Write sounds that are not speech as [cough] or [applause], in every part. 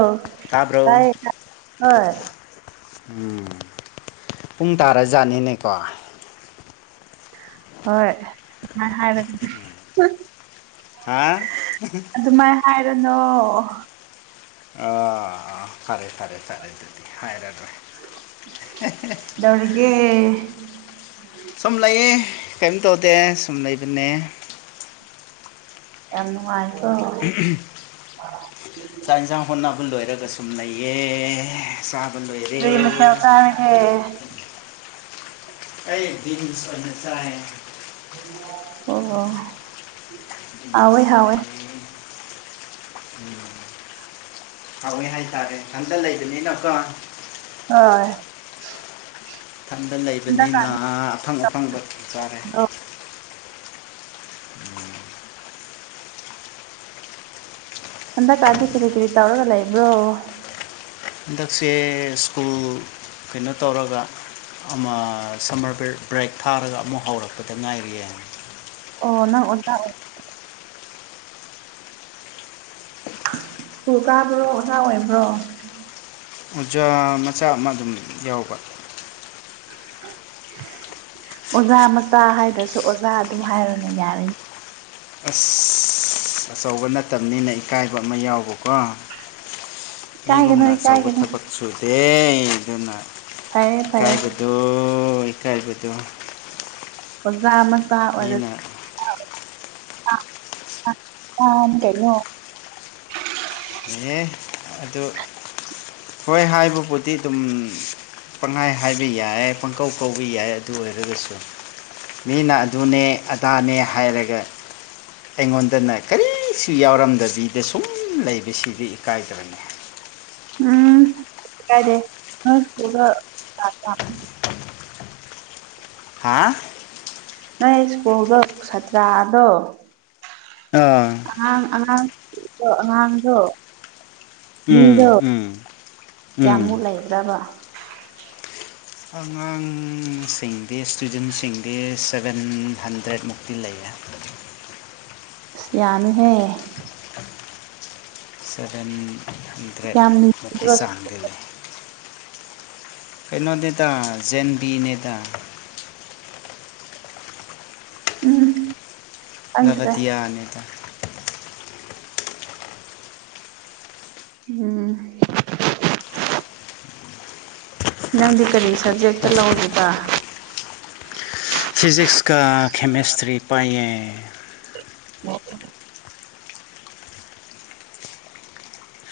ꯑ ꯇꯥꯕ꯭ꯔꯣ ꯀꯥꯏ ꯍꯣꯏ ꯎꯝ ꯄꯨꯡ ꯇꯥꯔꯖꯥꯠꯅꯤꯅꯦꯀꯣ ꯍꯣꯏ ꯁꯃꯥꯏꯅ ꯍꯥꯏꯔꯒꯗꯤ ꯍꯥ ꯑꯗꯨꯃꯥꯏ ꯍꯥꯏꯔꯅꯣ ꯑ ꯐꯔꯦ ꯐꯔꯦ ꯐꯔꯦ ꯍꯥꯏꯔꯗ꯭ꯔꯦ ꯀꯩꯗꯧꯔꯤꯒꯦ ꯁꯨꯝ ꯂꯩꯌꯦ ꯀꯔꯤꯝ ꯇꯧꯗꯦ ꯁꯨꯝ ꯂꯩꯕꯅꯦ ꯌꯥꯝ ꯅꯨꯡꯉꯥꯏꯀꯣ ꯆꯥꯛ ꯌꯦꯟꯁꯥꯡ ꯍꯣꯠꯅꯕ ꯂꯣꯏꯔꯒ ꯁꯨꯝꯅꯩꯌꯦ ꯁꯥꯕꯟꯕꯨ ꯍꯔꯦ ꯀꯔꯤ ꯃꯊꯦꯜ ꯆꯥꯔꯒꯦ ꯀꯩꯁꯅ ꯆꯦ ꯑꯣ ꯍꯦ ꯕꯤꯟꯁ ꯍꯦ ꯎꯝ ꯍꯋꯦ ꯍꯥꯏꯇꯥꯔꯦ ꯍꯟꯗ ꯂꯩꯕꯅꯤꯅꯀ ꯍꯣꯏ ꯃꯊꯟꯗ ꯂꯩꯕꯅꯤꯅ ꯍꯟꯗꯛꯀꯥꯟꯗꯤ ꯑꯐꯪ ꯑꯐꯪꯕ ꯆꯥꯔꯦ ꯑꯣ ꯍꯟꯗꯛꯀꯗꯤ ꯀꯔꯤ ꯀꯔꯤ ꯇꯧꯔꯒ ꯂꯩꯕ꯭ꯔꯣ ꯍꯟꯗꯛꯁꯦ ꯁ꯭ꯀꯨꯜ ꯀꯩꯅꯣ ꯇꯧꯔꯒ ꯑꯃ ꯁꯝꯃꯔ ꯕ꯭ꯔꯦꯛ ꯊꯥꯔꯒ ꯑꯃꯨꯛ ꯍꯧꯔꯛꯄꯗ ꯉꯥꯏꯔꯤꯑ ꯑꯣ ꯅꯪ ꯑꯣꯖꯥ ꯎꯨ ꯀꯥꯕ꯭ꯔꯣ ꯑꯣꯖꯥ ꯑꯣꯏꯕ꯭ꯔꯣ ꯑꯣꯖꯥ ꯃꯆꯥ ꯑꯃ ꯑꯗꯨꯝ ꯌꯥꯎꯕ ꯑꯣꯖꯥ ꯃꯆꯥ ꯍꯥꯏꯗ꯭ꯔꯁꯨ ꯑꯣꯖꯥ ꯑꯗꯨꯝ ꯍꯥꯏꯔꯣꯅꯦ ꯌꯥꯔꯅꯤ ꯑꯁ ꯑꯆꯧꯕ ꯅꯠꯇꯕꯅꯤꯅ ꯏꯀꯥꯏꯕ ꯑꯃ ꯌꯥꯎꯕꯀꯣ ꯏꯀꯥꯏꯒꯅꯨ ꯃꯤꯒꯨꯝꯅ ꯑꯆꯧꯕ ꯏꯀꯥꯏꯒꯅꯨ ꯊꯕꯛ ꯁꯨꯗꯦ ꯑꯗꯨꯅ ꯐꯌꯦ ꯐꯌꯦ ꯑꯗꯨ ꯏꯀꯥꯏꯕꯠꯇꯣ ꯑꯣꯖꯥ ꯃꯆꯥ ꯑꯣꯏꯔ ꯃꯤꯅ ꯀꯩꯅꯩꯅ ꯏ ꯑꯗꯨ ꯍꯣꯏ ꯍꯥꯏꯕꯕꯨꯗꯤ ꯑꯗꯨꯝ ꯄꯪꯈꯥꯏ ꯍꯥꯏꯕ ꯌꯥꯏ ꯄꯪꯀꯧ ꯀꯧꯕ ꯌꯥꯏ ꯑꯗꯨ ꯑꯣꯏꯔꯒꯁꯨ ꯃꯤꯅ ꯑꯗꯨꯅꯦ ꯑꯗꯥꯅꯦ ꯍꯥꯏꯔꯒ ꯑꯩꯉꯣꯟꯗꯅ ꯀꯔꯤꯁꯨ ꯌꯥꯎꯔꯝꯗꯕꯤꯗ ꯁꯨꯝ ꯂꯩꯕꯁꯤꯗꯤ ꯏꯀꯥꯏꯗꯕꯅꯤ ꯎꯝꯥꯏꯔꯦꯀꯨ ꯍꯥꯥ ꯅꯪ ꯁ꯭ꯀꯨꯜꯗꯣ ꯁꯥꯇ꯭ꯔꯗꯣ ꯑ ꯑꯉꯥꯡ ꯑꯉꯥꯡꯗꯣ ꯑꯉꯥꯡꯗꯣ ꯎꯝ ꯃꯤꯗꯣ ꯎꯝ ꯎꯝ ꯀꯌꯥꯃꯨꯛ ꯂꯩꯕ꯭ꯔꯕ ꯑꯉꯥꯡꯁꯤꯡꯗꯤ ꯏꯁꯇꯨꯗꯦꯟꯁꯤꯡꯗꯤ ꯁꯚꯦꯟ ꯍꯟꯗ꯭ꯔꯦꯠꯃꯨꯛꯇꯤ ꯂꯩꯌꯦ ꯑꯁ ꯌꯥꯝꯃꯦꯍꯦ ꯁꯚꯦꯟ ꯍꯟꯗ꯭ꯔꯦꯠ ꯌꯥꯝ ꯃꯨꯄꯤꯤ ꯂꯤꯕ꯭ꯔꯣ? ꯆꯥꯡꯗꯤ ꯂꯩ ꯀꯩꯅꯣ ꯅꯦꯇꯥ ꯖꯦꯟꯕꯤ ꯅꯦꯇꯥ ꯎꯝ ꯈꯪꯗ꯭ꯔꯦ ꯕꯗꯤꯌꯥ ꯑꯅꯤꯗ ꯎꯝ ꯅꯪꯗꯤ ꯀꯔꯤ ꯁꯕꯖꯦꯛꯇ ꯂꯧꯔꯤꯕ ꯐꯤꯖꯤꯛꯁ ꯀ ꯀꯦꯃꯦꯁꯇ꯭ꯔꯤ ꯄꯥꯏꯌꯦ ꯑꯣ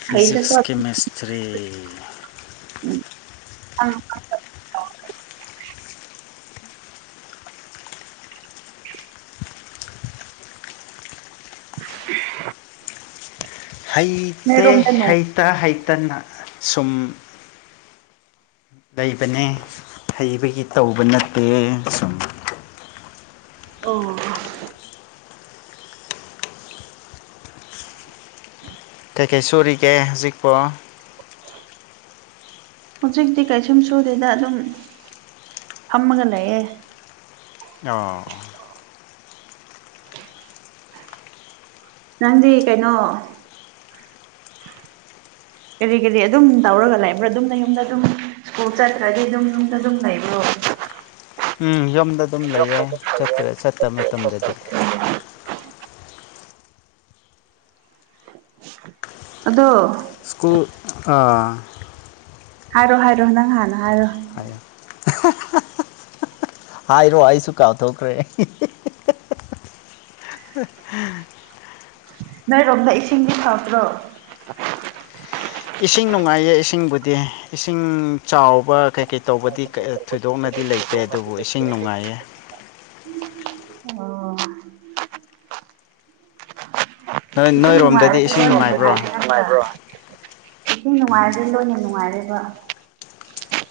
ꯐꯖꯤꯛꯁ ꯐꯩꯗꯀꯣ ꯀꯦꯃꯦꯁꯇ꯭ꯔꯤ ꯎꯝ ꯑ [inaudible] ꯍꯩꯇꯦ ꯅꯣꯏꯔꯣꯝꯗ ꯅꯣꯡ ꯍꯩꯇ ꯍꯩꯇꯅ ꯁꯨꯝ ꯂꯩꯕꯅꯦ ꯍꯩꯕꯒꯤ ꯇꯧꯕ ꯅꯠꯇꯦ ꯁꯨꯝ ꯑꯣ ꯎ ꯀꯩ ꯀꯩ ꯁꯨꯔꯤꯒꯦ ꯍꯧꯖꯤꯛꯄꯣ [inaudible] [inaudible] ꯍꯧꯖꯤꯛꯇꯤ ꯀꯩꯁꯨꯝ ꯁꯨꯗꯦꯗ ꯑꯗꯨꯝ ꯐꯝꯃꯒ ꯂꯩꯌꯦꯦ ꯑꯣ ꯅꯪꯗꯤ ꯀꯩꯅꯣ ꯀꯔꯤ ꯀꯔꯤ ꯑꯗꯨꯝ ꯇꯧꯔꯒ ꯂꯩꯕ꯭ꯔꯥ ꯑꯗꯨꯝꯅ ꯌꯨꯝꯗ ꯑꯗꯨꯝ ꯁ꯭ꯀꯨꯜ ꯆꯠꯇ꯭ꯔꯗꯤ ꯑꯗꯨꯝ ꯌꯨꯝꯗ ꯑꯗꯨꯝ ꯂꯩꯕ꯭ꯔꯣ ꯎꯝ ꯌꯨꯝꯗ ꯑꯗꯨꯝ ꯂꯩꯌꯦꯠꯇ ꯆꯠꯇ ꯃꯇꯝꯗꯗꯤ ꯑꯗꯣ ꯁ꯭ꯀꯨꯜ ꯍꯥꯏꯔꯣ ꯍꯥꯏꯔꯣ ꯅꯪ ꯍꯥꯟꯅ ꯍꯥꯏꯔꯣ ꯍꯥꯏ ꯍꯥꯏ ꯏꯔꯣ ꯑꯩꯁꯨ ꯀꯥꯎꯊꯣꯛꯈ꯭ꯔꯦ ꯅꯣꯏꯔꯣꯝꯗ ꯏꯁꯤꯡꯗꯤ ꯐꯗ꯭ꯔꯣ ꯏꯁꯤꯡ ꯅꯨꯡꯉꯥꯏꯌꯦ ꯏꯁꯤꯡꯕꯨꯗꯤ ꯏꯁꯤꯡ ꯆꯥꯎꯕ ꯀꯩꯀꯩ ꯇꯧꯕꯗꯤ ꯊꯣꯏꯗꯣꯛꯅꯗꯦ ꯗꯤ ꯂꯩꯇꯦ ꯑꯗꯨꯕꯨ ꯏꯁꯤꯡ ꯅꯨꯡꯉꯥꯏꯌꯦ ꯑꯣ ꯅꯣꯏ ꯅꯨꯡꯉꯔ ꯅꯣꯏꯔꯣꯝꯗꯗꯤ ꯏꯁꯤꯡ ꯅꯨꯡꯉꯥꯏꯕ꯭ꯔꯣ ꯏꯁꯤꯡ ꯅꯨꯡꯉꯥꯏꯔꯗꯤ ꯂꯣꯏꯅ ꯅꯨꯡꯉꯥꯏꯔꯦꯕ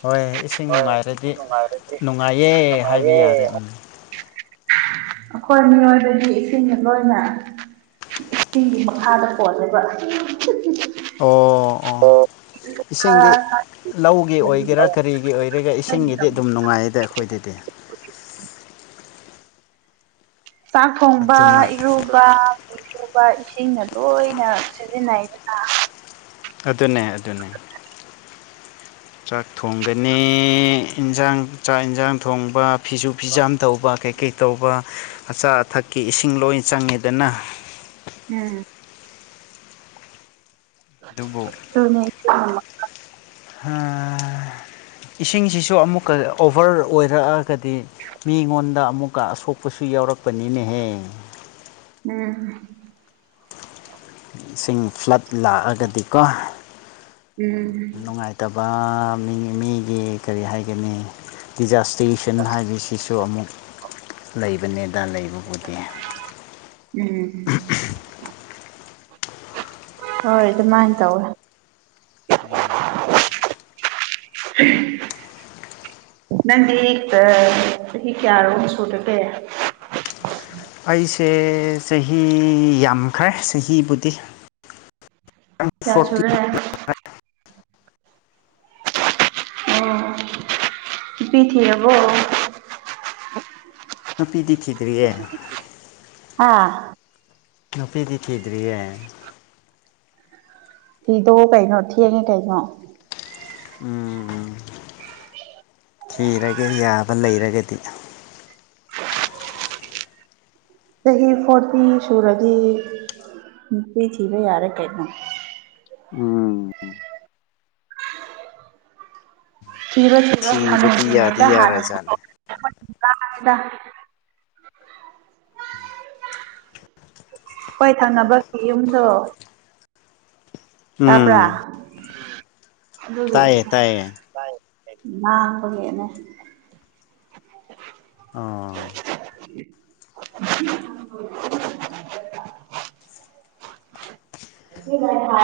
ꯍꯣꯏ ꯏꯁꯤꯡ ꯍꯣꯏ ꯅꯨꯡꯉꯥꯏꯔꯗꯤ ꯅꯨꯡꯉꯥꯏꯔꯦꯗꯤ ꯅꯨꯡꯉꯥꯏꯌꯦ ꯍꯥꯏꯕ ꯅꯨꯡꯉꯥꯏꯦ ꯌꯥꯔꯦ ꯎꯝ ꯑꯩꯈꯣꯏ ꯃꯤꯑꯣꯏꯕꯗꯤ ꯏꯁꯤꯡ ꯂꯣꯏꯅ ꯏꯁꯤꯡꯒꯤ ꯃꯈꯥꯗ ꯄꯣꯜꯂꯦꯕ ꯑꯣ ꯑꯣ ꯏꯁꯤꯡꯗꯤ ꯂꯧꯒꯤ ꯑꯣꯏꯒꯦꯔꯥ ꯀꯔꯤꯒꯤ ꯑꯣꯏꯒꯦꯒ ꯏꯁꯤꯡꯒꯤꯗꯤ ꯑꯗꯨꯝ ꯅꯨꯡꯉꯥꯏꯗ ꯑꯩꯈꯣꯏꯗꯗꯤ ꯆꯥꯛ ꯊꯣꯡꯕ ꯑꯗꯨꯅ ꯏꯔꯨ ꯁꯕ ꯐꯩꯁꯨꯨꯕ ꯏꯁꯤꯡꯅ ꯂꯣꯏꯅ ꯁꯤꯖꯤꯟꯅꯩꯗꯅ ꯑꯗꯨꯅꯦ ꯑꯗꯨꯅꯦ ꯆꯥꯛ ꯊꯣꯡꯒꯅꯤ ꯏꯟꯁꯥꯡ ꯆꯥꯛ ꯌꯦꯟꯁꯥꯡ ꯊꯣꯡꯕ ꯐꯤꯁꯨ ꯐꯤꯖꯥꯝ ꯇꯧꯕ ꯀꯩꯀꯩ ꯇꯧꯕ ꯑꯆꯥ ꯑꯊꯛꯀꯤ ꯏꯁꯤꯡ ꯂꯣꯏ ꯆꯪꯉꯤꯗꯅ ꯎꯝ ꯗꯨꯕꯣꯛ [inaudible] ꯑ ꯏꯁꯤꯡꯁꯤꯁꯨ ꯑꯃꯨꯛꯀ ꯑꯣꯚꯔ ꯑꯣꯏꯔꯛꯑꯒꯗꯤ ꯃꯤꯉꯣꯟꯗ ꯑꯃꯨꯛꯀ ꯑꯁꯣꯛꯄꯁꯨ ꯌꯥꯎꯔꯛꯄꯅꯤꯅꯦꯍꯦ ꯎꯝ ꯁꯤꯡ ꯐ꯭ꯂꯠ ꯂꯥꯛꯑꯒꯗꯤꯀꯣ ꯎꯝ ꯅꯨꯡꯉꯥꯏꯇꯕ ꯃꯤ ꯃꯤꯒꯤ ꯀꯔꯤ ꯍꯥꯏꯒꯅꯤ ꯗꯤꯖꯥꯁ ꯇ꯭ꯋꯤꯁꯟ ꯍꯥꯏꯕꯁꯤꯁꯨ ꯑꯃꯨꯛ ꯂꯩꯕꯅꯦꯗ ꯂꯩꯕꯕꯨꯗꯤ ꯎꯝ ꯍꯣꯏ ꯑꯗꯨꯃꯥꯏꯅ ꯇꯧꯋꯦ ꯎꯝ [inaudible] ꯅꯪꯗꯤ ꯆꯍꯤ ꯀꯌꯥꯔꯣ ꯁꯨꯗꯒꯦ ꯑꯩꯁꯦ ꯆꯍꯤ ꯌꯥꯝꯈ꯭ꯔꯦ ꯆꯍꯤꯕꯨꯗꯤ ꯐꯣꯔꯇꯤ ꯀꯌꯥꯁꯨꯨꯔꯦ ꯑꯣ ꯄꯤ ꯊ ꯑꯕꯣ ꯅꯨꯄꯤꯗꯤꯈꯤꯠ ꯍꯥꯥ ꯅꯨꯄꯤꯗꯤ ꯊꯤꯗ꯭ꯔꯤꯌꯦ ꯊꯤꯗꯣꯑꯣ ꯀꯩꯅꯣ ꯊꯦꯡꯉꯦ ꯀꯩꯅꯣ ꯎꯝ ꯊꯤꯔꯒꯦ ꯌꯥꯕ ꯂꯩꯔꯒꯗꯤ ꯆꯍꯤ ꯐꯣꯔꯇꯤ ꯁꯨꯔꯗꯤ ꯅꯨꯡꯇꯤ ꯊꯤꯕ ꯌꯥꯔꯦ ꯀꯩꯅꯣ ꯎꯝ ꯊꯤꯔꯣ ꯊꯔꯣ ꯊꯤꯕꯗꯤ ꯍꯅꯗ ꯌꯥꯗꯤ ꯍꯅ ꯌꯥꯔꯖꯥꯠꯅꯤ ꯐꯗ ꯍꯣꯏ ꯊꯥꯅꯕꯒꯤ ꯌꯨꯝꯗꯣ ꯇꯥꯄ꯭ꯔꯥ ꯎꯝ ꯑꯗꯨꯗꯤ ꯇꯥꯏꯌꯦ ꯇꯥꯏꯌꯦ ꯦꯅꯦ ꯑꯥ [inaudible]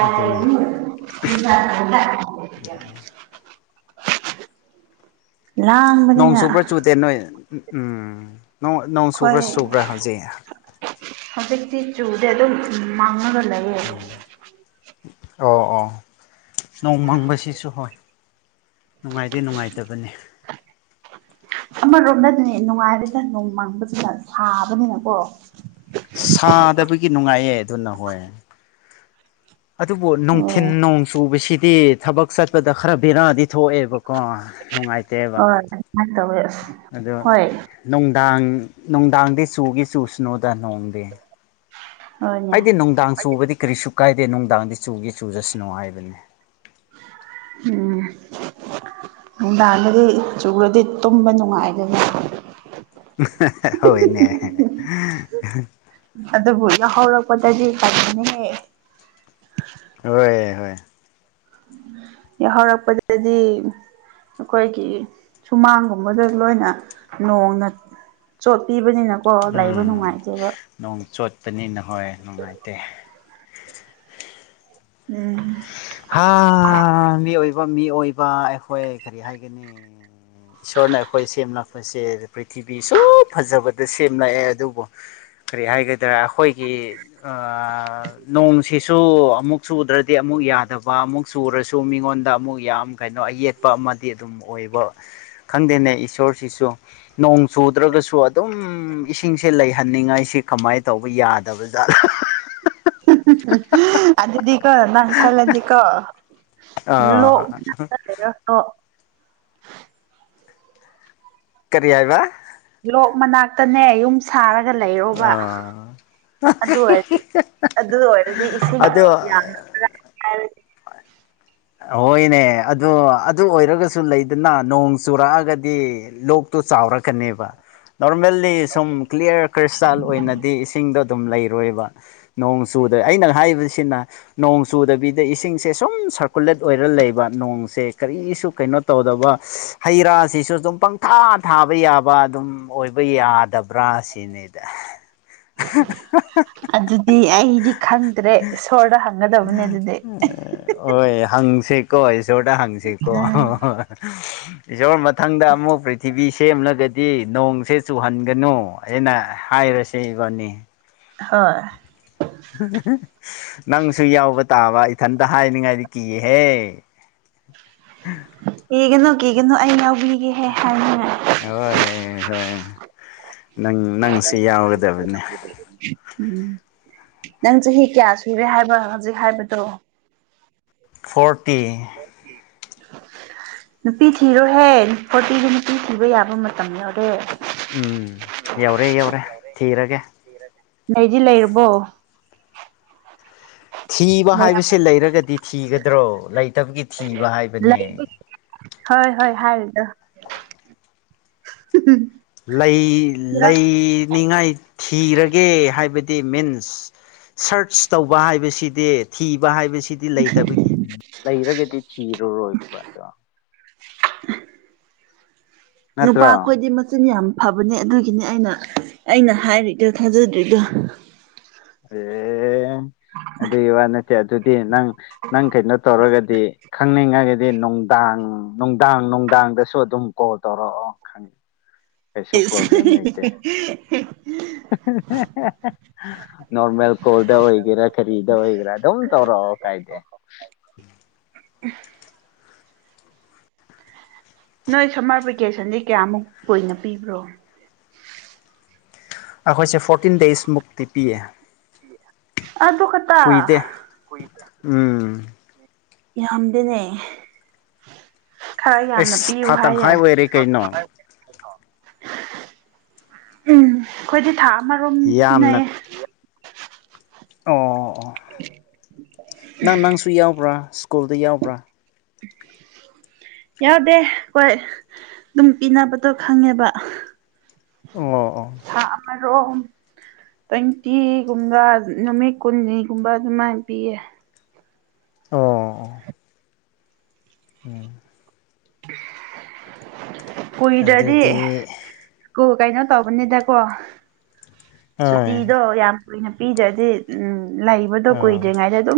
ꯑꯗꯨꯅꯦ ꯅꯣꯡ ꯂꯥꯡꯕꯅꯤꯅ ꯆꯨꯕ꯭ꯔꯥ ꯆꯨꯗꯦ ꯅꯣꯏ ꯎꯝ ꯅꯣꯡ ꯆꯨꯕ꯭ꯔꯥ ꯑꯩꯈꯣꯏ ꯆꯨꯕ꯭ꯔꯥ ꯍꯧꯖꯤꯛ ꯍꯧꯖꯤꯛꯇꯤ ꯆꯨꯗꯤꯦ ꯑꯗꯨꯝ ꯃꯥꯡꯉꯒ ꯂꯩꯌꯦ ꯎꯝ ꯑꯣ ꯑꯣ ꯅꯣꯡꯃꯪꯕꯁꯤꯁꯨ ꯍꯣꯏ ꯅꯨꯡꯉꯥꯏꯗꯤꯦ ꯅꯨꯡꯉꯥꯏꯇꯕꯅꯤ ꯑꯃꯔꯣꯝꯗ ꯑꯗꯨꯅꯦ ꯅꯨꯡꯉꯥꯏꯔꯤꯗ ꯅꯣꯡꯃꯥꯡꯕꯁꯤꯅ ꯁꯥꯥꯕꯅꯤꯅꯀꯣ ꯁꯥꯗꯕꯒꯤ ꯅꯨꯡꯉꯥꯏꯌꯦ ꯑꯗꯨꯅ ꯍꯣꯏ ꯑꯗꯨꯕꯨ ꯅꯨꯡꯊꯤꯤꯟ ꯑꯣ ꯅꯣꯡ ꯆꯨꯕꯁꯤꯗꯤ ꯊꯕꯛ ꯆ ꯆꯠꯄꯗ ꯈꯔ ꯕꯦꯔꯥꯗꯤ ꯊꯣꯛꯑꯦꯕꯀꯣ ꯅꯨꯡꯉꯥꯏꯇꯦꯕ ꯍꯣꯏ ꯇꯧ ꯑꯗꯣ ꯍꯣꯏ ꯅꯨꯡꯗꯥꯡ ꯅꯨꯡꯗꯥꯡꯗꯤ ꯆꯨꯒꯤ ꯆꯨꯁꯅꯨꯗ ꯅꯣꯡꯗꯦ ꯍꯣꯏꯅꯦ ꯍꯥꯏꯗꯤ ꯅꯨꯡꯗꯥꯡ ꯆꯨꯕꯗꯤ ꯀꯔꯤꯁꯨ ꯀꯥꯏꯗꯦ ꯅꯨꯡꯗꯥꯡꯗꯤ ꯆꯨꯒꯦ ꯆꯨꯖꯁꯅꯣ ꯍꯥꯏꯕꯅꯤ ꯎꯝ ꯅꯨꯡꯗꯥꯡꯗꯗꯤ ꯆꯨꯔꯗꯤ ꯇꯨꯝꯕ ꯅꯨꯡꯉꯥꯏꯒꯅꯤ ꯍꯣꯏꯅꯦ ꯑꯗꯨꯕꯨ ꯌꯥꯎꯍꯧꯔꯛꯄꯗꯗꯤ ꯐꯅꯦꯍꯦ ꯍꯣꯏ ꯍꯣꯏ ꯌꯥꯍꯧꯔꯛꯄꯗꯗꯤ ꯑꯩꯈꯣꯏꯒꯤ ꯁꯨꯃꯥꯡꯒꯨꯝꯕꯗ ꯂꯣꯏꯅ ꯅꯣꯡꯅ ꯆꯣꯠ ꯄꯤꯕꯅꯤꯅꯀꯣ ꯂꯩꯕ ꯎꯝ ꯅꯨꯡꯉꯥꯏꯇꯦꯕ ꯅꯣꯡ ꯆꯣꯠꯄꯅꯤꯅ ꯍꯣꯏ ꯅꯨꯡꯉꯥꯏꯇꯦ ꯎꯝ ꯍꯥ ꯃꯤ ꯑꯣꯏꯕ ꯃꯤ ꯑꯣꯏꯕ ꯑꯩꯈꯣꯏ ꯀꯔꯤ ꯍꯥꯏꯒꯅꯤ ꯏꯁꯣꯔꯅ ꯑꯩꯈꯣꯏ ꯁꯦꯝꯅꯄꯁꯦ ꯄ꯭ꯔꯤꯊꯤꯕꯤ ꯁꯨꯝ ꯐꯖꯕ ꯗ ꯁꯦꯝꯂꯛꯑꯦ ꯑꯗꯨꯕꯨ ꯀꯔꯤ ꯍꯥꯏꯒꯗ꯭ꯔꯥ ꯑꯩꯈꯣꯏꯒꯤ ꯅꯣꯡꯁꯤꯁꯨ ꯑꯃꯨꯛ ꯆꯨꯗ꯭ꯔꯗꯤ ꯑꯃꯨꯛ ꯌꯥꯗ ꯑꯗꯨꯒ ꯑꯃꯨꯛ ꯆꯨꯔꯁꯨ ꯃꯤꯉꯣꯟꯗ ꯑꯃꯨꯛ ꯌꯥꯝ ꯀꯩꯅꯣ ꯑꯌꯦꯠꯄ ꯑꯃꯗꯤ ꯑꯗꯨꯝ ꯑꯣꯏꯕ ꯈꯪꯗꯦꯅꯦ ꯏꯁꯣꯔꯁꯤꯁꯨ ꯅꯣꯡ ꯆꯨꯗ꯭ꯔꯒꯁꯨ ꯑꯗꯨꯝ ꯏꯁꯤꯡꯁꯦ ꯂꯩ ꯊꯅꯤꯡꯉꯥꯏꯁꯤ ꯀꯃꯥꯏꯅ ꯇꯧꯕ ꯌꯥꯗꯕ ꯖꯥꯠꯂ [unintelligible] ꯑꯗꯨꯗꯤꯀꯣ ꯅꯪ ꯈꯜꯂꯗꯤꯀꯣ ꯂꯣꯛ ꯑꯥ ꯂꯩꯔ ꯀꯔꯤ ꯍꯥꯏ ꯍꯥꯏꯕ ꯂꯣꯛ ꯃꯅꯥꯛꯇꯅꯦ ꯌꯨꯝ ꯁꯥꯔꯒ ꯂꯩꯔꯣꯕ ꯑꯥ ꯑꯗꯨ ꯑꯣꯏꯔꯗꯤ ꯑꯗꯨ ꯑꯣꯏꯔꯗꯤ ꯏꯁꯤꯡꯗꯣ ꯑꯗꯣ ꯌꯥꯝꯔꯗꯤ ꯍꯣꯏꯅꯦ ꯑꯣ ꯑꯗꯨ ꯑꯣꯏꯔꯒꯁꯨ ꯂꯩꯗꯅ ꯅꯣꯡ ꯆꯨꯔꯛꯑꯒꯗꯤ ꯂꯣꯛꯇꯨ ꯆꯥꯎꯔꯛꯀꯅꯦꯕ ꯅꯣꯔꯃꯦꯜꯂꯤ ꯁꯨꯝ ꯀ꯭ꯂꯤꯌꯥꯔ ꯈ꯭ꯔꯤꯁꯇꯜ ꯑꯣꯏꯅꯗꯤ ꯁꯤꯡꯗꯣ ꯑꯗꯨꯝ ꯂꯩꯔꯣꯏꯕ ꯅꯣꯡ ꯆꯨꯗ ꯑꯩꯅ ꯍꯥꯏꯕꯁꯤꯅ ꯅꯣꯡ ꯆꯨꯗꯕꯤꯗ ꯏꯁꯤꯡꯁꯦ ꯁꯨꯝ ꯁ ꯀꯨꯂꯦꯠ ꯑꯣꯏꯔ ꯂꯩꯕ ꯅꯣꯡꯁꯦ ꯀꯔꯤꯁꯨ ꯀꯩꯅꯣ ꯇꯧꯗꯕ ꯍꯩ ꯔꯥꯁꯤꯁꯨ ꯑꯗꯨꯝ ꯄꯪꯊꯥ ꯊꯥꯕ ꯌꯥꯕ ꯑꯗꯨꯝ ꯑꯣꯏꯕ ꯌꯥꯗꯕ꯭ꯔꯥ ꯁꯤꯅꯤ [unintelligible] ꯑꯗꯨꯗꯤ ꯑꯩꯗꯤ ꯈꯪꯗ꯭ꯔꯦ ꯏꯁꯣꯔꯗ ꯍꯪꯒꯗꯕꯅꯦ ꯑꯗꯨꯗꯤ ꯍꯣꯏ ꯍꯪ ꯁꯦꯀꯣꯁꯣꯔꯇ ꯍꯪ ꯁꯦꯀꯣ ꯎꯝ ꯏꯁꯣꯔ ꯃꯊꯪꯗ ꯑꯃꯨꯛ ꯄꯔꯤ ꯇꯤꯚꯤ ꯁꯦꯝꯂꯒꯗꯤ ꯅꯣꯡꯁꯦ ꯆꯨꯍꯟꯒꯅꯨ ꯑꯩꯅ ꯍꯥꯏꯔꯁꯦ ꯏꯕꯥꯅꯤ ꯍꯣꯏ ꯅꯪꯁꯨ ꯌꯥꯎꯕ ꯇꯥꯕ ꯏꯊꯟꯇ ꯍꯥꯏꯅꯤꯡꯉꯥꯏꯗꯤ ꯀꯤꯌꯦꯦꯍꯦ ꯀꯤꯒꯅꯨ ꯀꯤꯒꯅꯨ ꯑꯩ ꯌꯥꯎꯕꯤꯒꯦꯍꯦ ꯍꯥꯏꯅꯤꯡꯉꯥꯏ ꯍꯣꯏ ꯍꯣꯏ ꯅꯪ ꯅꯪꯁꯤ ꯌꯥꯎꯒꯗꯕꯅꯦ ꯎꯝ ꯅꯪ ꯆꯍꯤ ꯀꯌꯥ ꯁꯨꯔꯦ ꯍꯥꯏꯕ ꯍꯧꯖꯤꯛ ꯍꯥꯏꯕꯗꯣ ꯐꯣꯔꯇꯤ ꯅꯨꯄꯤ ꯊꯤꯔꯣꯍꯦ ꯐꯣꯔꯇꯤꯤꯁꯦ ꯅꯨꯄꯤ ꯊꯤꯕ ꯌꯥꯕ ꯃꯇꯝ ꯑꯣꯔꯦ ꯎꯝ ꯌꯧꯔꯦ ꯌꯧꯔꯦ ꯊꯤꯔꯒꯦ ꯅꯗꯤ ꯂꯩꯔꯕꯣ ꯊꯤꯕ ꯂꯩꯔꯝ ꯍꯥꯏꯕꯕꯁꯤꯦ ꯂꯩꯔꯒꯗꯤ ꯊꯤꯒꯗ꯭ꯔꯣ ꯂꯩꯇꯕꯒꯤ ꯊꯤꯕ ꯍꯥꯏꯕꯅꯦ ꯂꯩꯕꯒꯤ ꯍꯣꯏ ꯍꯣꯏ ꯍꯥꯏꯗ ꯂꯩ ꯂꯩꯅꯤꯡꯉꯥꯏ ꯊꯤꯔꯒꯦ ꯍꯥꯏꯕꯗꯤ ꯃꯤꯟꯁ ꯁꯔꯆ ꯇꯧꯕ ꯍꯥꯏꯕꯁꯤꯗꯤ ꯊꯤꯕ ꯍꯥꯏꯕꯁꯤꯗꯤ ꯂꯩꯇꯕ ꯂꯩꯔꯒꯗꯤ ꯊꯤꯔꯨꯔꯣꯏꯕ ꯑꯗꯣ ꯅꯨꯄꯥ ꯅꯠꯇ꯭ꯔꯣ ꯑꯩꯈꯣꯏꯗꯤ ꯃꯆꯤꯟ ꯌꯥꯝ ꯐꯕꯅꯦ ꯑꯗꯨꯒꯤꯅꯤ ꯑꯩꯅ ꯑꯩꯅ ꯍꯥꯏꯔꯤꯗ ꯈꯥꯖꯗ꯭ꯔꯤꯗꯣ ꯑꯦ ꯑꯗꯨꯗ ꯏ ꯋꯥ ꯅꯠꯇꯦ ꯑꯗꯨꯗꯤ ꯅꯪ ꯅꯪ ꯀꯩꯅꯣ ꯇꯧꯔꯒꯗꯤ ꯈꯪꯅꯤꯡꯉꯒꯗꯤ ꯗꯤ ꯅꯨꯡꯗꯥꯡ ꯅꯨꯡꯗꯥꯡ ꯅꯨꯡꯗꯥꯡꯗꯁꯨ ꯑꯗꯨꯝ ꯀꯣꯜ ꯇꯧꯔꯛꯑꯣ ꯈꯪꯉꯦ ꯀꯩꯁꯨ ꯏꯁ ꯄ꯭ꯔꯣꯕ꯭ꯂꯦꯝ ꯂꯩꯇꯦ [unintelligible] ꯅꯣꯔꯃꯦꯜ ꯀꯣꯜꯗ ꯑꯣꯏꯒꯦꯔꯥ ꯀꯔꯤꯗ ꯑꯣꯏꯒꯦꯔꯥ ꯑꯗꯨꯝ ꯇꯧꯔꯛꯑꯣ ꯀꯥꯏꯗꯦ ꯅꯣꯏ ꯁꯝꯃꯔ ꯚꯦꯀꯦꯁꯟꯗꯤ ꯀꯌꯥꯃꯨꯛ ꯀꯨꯏꯅ ꯄꯤꯕ꯭ꯔꯣ ꯑꯩꯈꯣꯏꯁꯦ ꯐꯣꯔꯇꯤꯟ ꯗꯦꯖꯃꯨꯛꯇꯤ ꯄꯤꯌꯦ ꯑꯗꯨ ꯑꯗꯨ ꯈ ꯀꯨꯏꯗꯦ ꯎꯝ ꯌꯥꯝꯗꯤꯅꯦ ꯈꯔ ꯌꯥꯝꯅ ꯑꯦꯁ ꯄꯤꯌꯨ ꯊꯥ ꯍꯥꯏ ꯇꯪꯈꯥꯏ ꯌꯥꯔꯦ ꯑꯣꯏꯔꯦ ꯎꯝ ꯀꯩꯅꯣ ꯑꯩꯈꯣꯏꯗꯤ ꯊꯥ ꯑꯃꯔꯣꯝ ꯌꯥꯝꯅ ꯄꯤꯟꯅꯩꯌꯦ ꯑꯣ ꯑꯣ ꯅꯪ ꯅꯪꯁꯨ ꯌꯥꯎꯕ꯭ꯔꯥ ꯁ꯭ꯀꯨꯜꯗ ꯌꯥꯎꯕ꯭ꯔꯥ [unintelligible] ꯌꯥꯎꯗꯦ ꯍꯣꯏ ꯑꯗꯨꯝ ꯄꯤꯅꯕꯗꯣ ꯈꯪꯉꯦꯕ ꯑꯣ ꯑꯣ ꯑ ꯔꯣ ꯇ꯭ꯋꯦꯟꯇꯤꯒꯨꯝꯕ ꯅꯨꯃꯤꯠ ꯀꯨꯟꯅꯤꯒꯨꯝꯕ ꯑꯗꯨꯃꯥꯏꯅ ꯄꯤꯌꯦ ꯑꯣ ꯎꯝ ꯀꯏꯗꯗꯤ ꯑꯗꯨꯗꯤ ꯀ ꯀꯩꯅꯣ ꯇꯧꯕꯅꯤꯗꯀꯣ ꯍꯣꯏ ꯁꯨꯇꯤꯗꯣ ꯌꯥꯝ ꯀꯨꯏꯅ ꯄꯤꯗ꯭ꯔꯗꯤ ꯎꯝ ꯂꯩꯕꯗꯣ ꯑꯥ ꯀꯨꯏꯗ꯭ꯔꯤꯉꯩꯗ ꯑꯗꯨꯝ